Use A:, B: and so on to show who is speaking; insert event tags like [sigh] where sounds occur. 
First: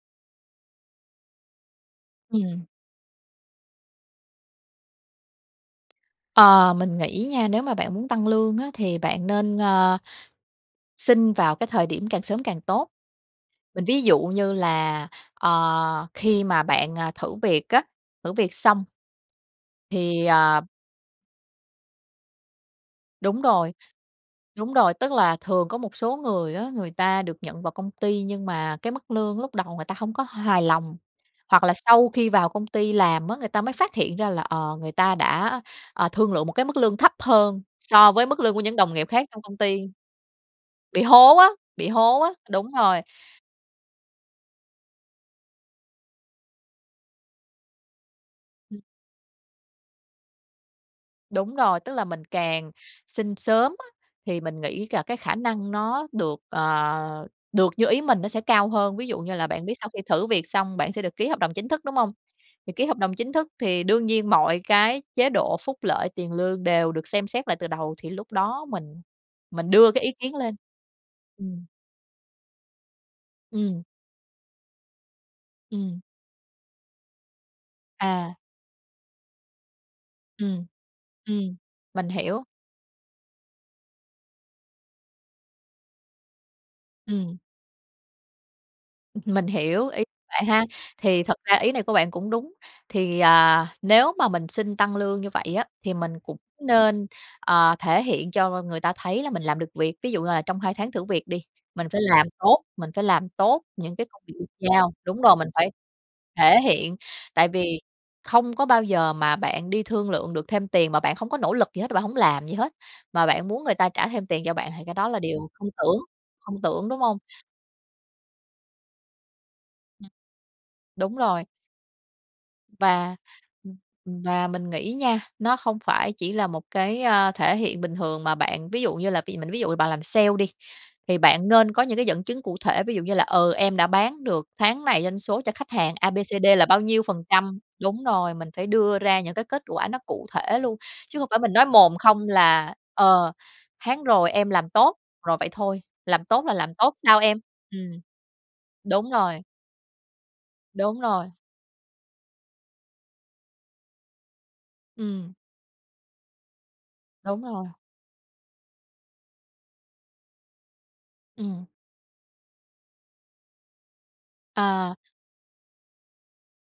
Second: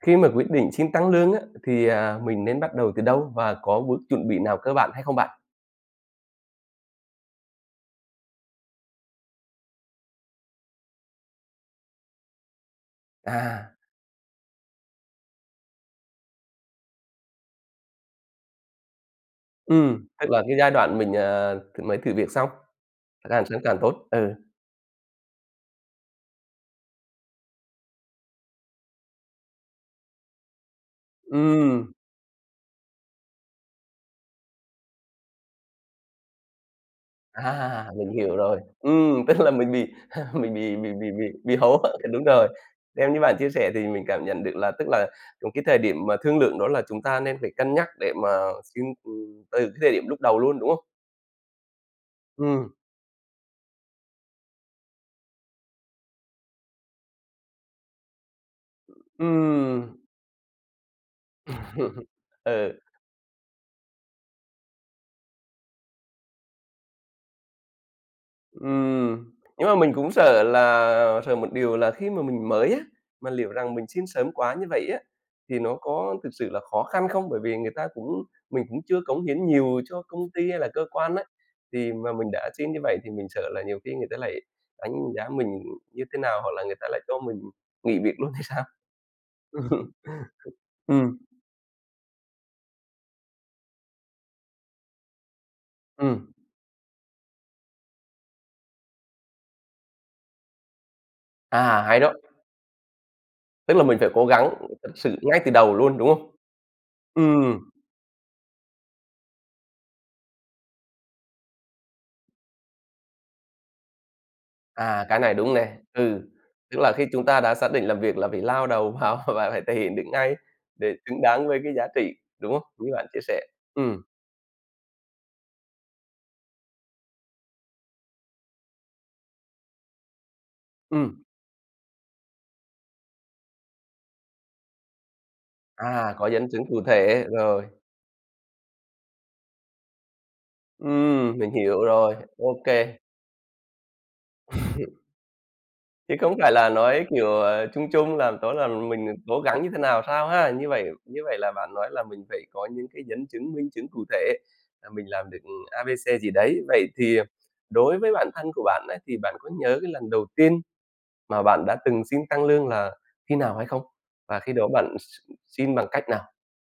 A: Khi mà quyết định xin tăng lương á, thì, à, mình nên
B: Ừm.
A: bắt đầu từ đâu? Và có bước chuẩn bị nào cơ bản hay không bạn?
B: Ờ, mình nghĩ nha, nếu mà bạn muốn tăng lương á, thì bạn nên, à, xin vào cái thời điểm càng sớm càng tốt.
A: À.
B: Mình ví dụ như là, ờ, khi mà bạn, à, thử việc á, thử việc xong.
A: Ừm,
B: Thì,
A: tức là cái
B: à
A: giai đoạn mình, ờ, th mới thử việc xong,
B: Đúng
A: càng sớm
B: rồi,
A: càng tốt. Ừ.
B: đúng rồi. Tức là thường có một số người á, người ta được nhận vào công ty nhưng mà cái mức lương lúc đầu người ta hông có hài lòng. Hoặc là
A: Ừm.
B: sau khi vào công ty làm á, người ta mới phát hiện ra là, ờ, người ta đã, ờ, thương lượng một cái mức lương thấp hơn
A: À,
B: so
A: mình
B: với
A: hiểu
B: mức lương của
A: rồi.
B: những đồng nghiệp
A: Ừm,
B: khác
A: tức
B: trong
A: là
B: công
A: mình
B: ty
A: bị mình bị bị
B: bị
A: bị bị
B: hố á,
A: bị hố,
B: bị hố
A: đúng
B: á,
A: rồi.
B: đúng rồi.
A: Theo như bạn chia sẻ thì mình cảm nhận được là, tức là những cái thời điểm mà thương lượng đó là chúng ta nên phải cân nhắc để mà xin, ừm, từ cái thời điểm lúc đầu luôn, đúng không?
B: Đúng rồi. Tức là mình càng
A: Ừm.
B: xin sớm á, thì mình nghĩ là cái khả năng nó được, ờ, được như ý mình nó sẽ cao hơn. Ví dụ như là bạn biết sau
A: Ừm.
B: khi thử việc xong, bạn sẽ được ký hợp đồng chính thức, đúng
A: [laughs]
B: hông? Thì
A: Ừ.
B: ký hợp đồng chính thức thì đương nhiên mọi cái chế độ, phúc lợi, tiền lương đều được xem xét lại từ đầu, thì lúc đó mình
A: Ừm, nhưng
B: mình
A: mà
B: đưa
A: mình
B: cái
A: cũng
B: ý kiến
A: sợ
B: lên.
A: là sợ một
B: Ừm.
A: điều là khi mà mình mới á, mà liệu rằng
B: Ừm.
A: mình xin sớm quá như vậy á, thì nó
B: Ừm.
A: có thực sự là khó khăn không? Bởi vì người ta cũng
B: À.
A: mình cũng chưa cống hiến nhiều cho công ty hay
B: Ừm,
A: là cơ quan ấy,
B: ừm,
A: thì
B: mình
A: mà mình
B: hiểu.
A: đã xin như vậy thì mình sợ là nhiều khi người ta lại đánh giá mình như thế nào, hoặc là người ta lại cho mình
B: Ừm.
A: nghỉ việc luôn thì sao?
B: Mình hiểu ý
A: [laughs]
B: bạn ha.
A: Ừm.
B: Thì thật ra ý này của bạn cũng đúng, thì, à, nếu mà mình xin tăng lương như vậy á, thì mình
A: Ừm.
B: cũng nên, ờ, thể hiện cho người ta thấy là mình làm được việc. Ví dụ như là trong 2 tháng thử việc đi,
A: À,
B: mình phải
A: hay đó.
B: làm tốt, mình phải làm tốt
A: Tức là
B: những
A: mình
B: cái
A: phải
B: công
A: cố
B: việc được
A: gắng thật
B: giao
A: sự
B: đúng rồi,
A: ngay
B: mình
A: từ
B: phải
A: đầu luôn, đúng không?
B: thể hiện, tại
A: Ừm.
B: vì không có bao giờ mà bạn đi thương lượng được thêm tiền mà bạn không có nỗ lực gì hết, bạn hổng làm gì hết mà bạn muốn người ta trả thêm tiền cho bạn, thì cái
A: À,
B: đó là
A: cái này
B: điều
A: đúng
B: không
A: nè.
B: tưởng,
A: Ừ,
B: không
A: tức
B: tưởng,
A: là
B: đúng
A: khi
B: hông?
A: chúng ta đã xác định làm việc là phải lao đầu vào và phải thể hiện được ngay, để
B: Đúng
A: xứng
B: rồi.
A: đáng với cái giá trị, đúng không? Đúng như bạn
B: Và,
A: chia sẻ. Ừm.
B: và mình nghĩ nha, nó không phải chỉ là một cái, ơ, thể hiện bình thường mà bạn. Ví dụ như là bị mình ví dụ là bạn làm sale đi, thì
A: Ừm.
B: bạn nên có những cái dẫn chứng cụ thể, ví dụ như là, ừ, "em đã bán được tháng này doanh số cho khách hàng A,
A: À,
B: B, C,
A: có
B: D
A: dẫn chứng
B: là bao
A: cụ
B: nhiêu phần
A: thể,
B: trăm"
A: rồi.
B: đúng rồi, mình phải đưa ra những cái kết quả nó cụ thể luôn, chứ không
A: Ừm,
B: phải
A: mình
B: mình nói
A: hiểu
B: mồm
A: rồi,
B: không
A: ô
B: là,
A: kê.
B: ờ, "tháng rồi em làm tốt",
A: [laughs]
B: rồi vậy thôi.
A: Chứ
B: "Làm
A: không
B: tốt
A: phải
B: là
A: là
B: làm tốt
A: nói,
B: sao
A: kiểu,
B: em?"
A: ờ, chung
B: ừm.
A: chung làm tốt là mình
B: Đúng
A: cố
B: rồi.
A: gắng như thế nào, sao ha? Như vậy
B: Đúng
A: như
B: rồi.
A: vậy là bạn nói là mình phải có những cái dẫn chứng, minh chứng cụ thể là mình làm
B: Ừm.
A: được, ừm, A, B, C, gì đấy. Vậy thì, ờ,
B: Đúng rồi.
A: đối với bản thân của bạn ấy, thì bạn có nhớ cái lần đầu tiên mà bạn
B: Ừm.
A: đã từng xin tăng lương là khi nào hay không? Và khi đó
B: Ờ.
A: bạn x x xin bằng cách nào?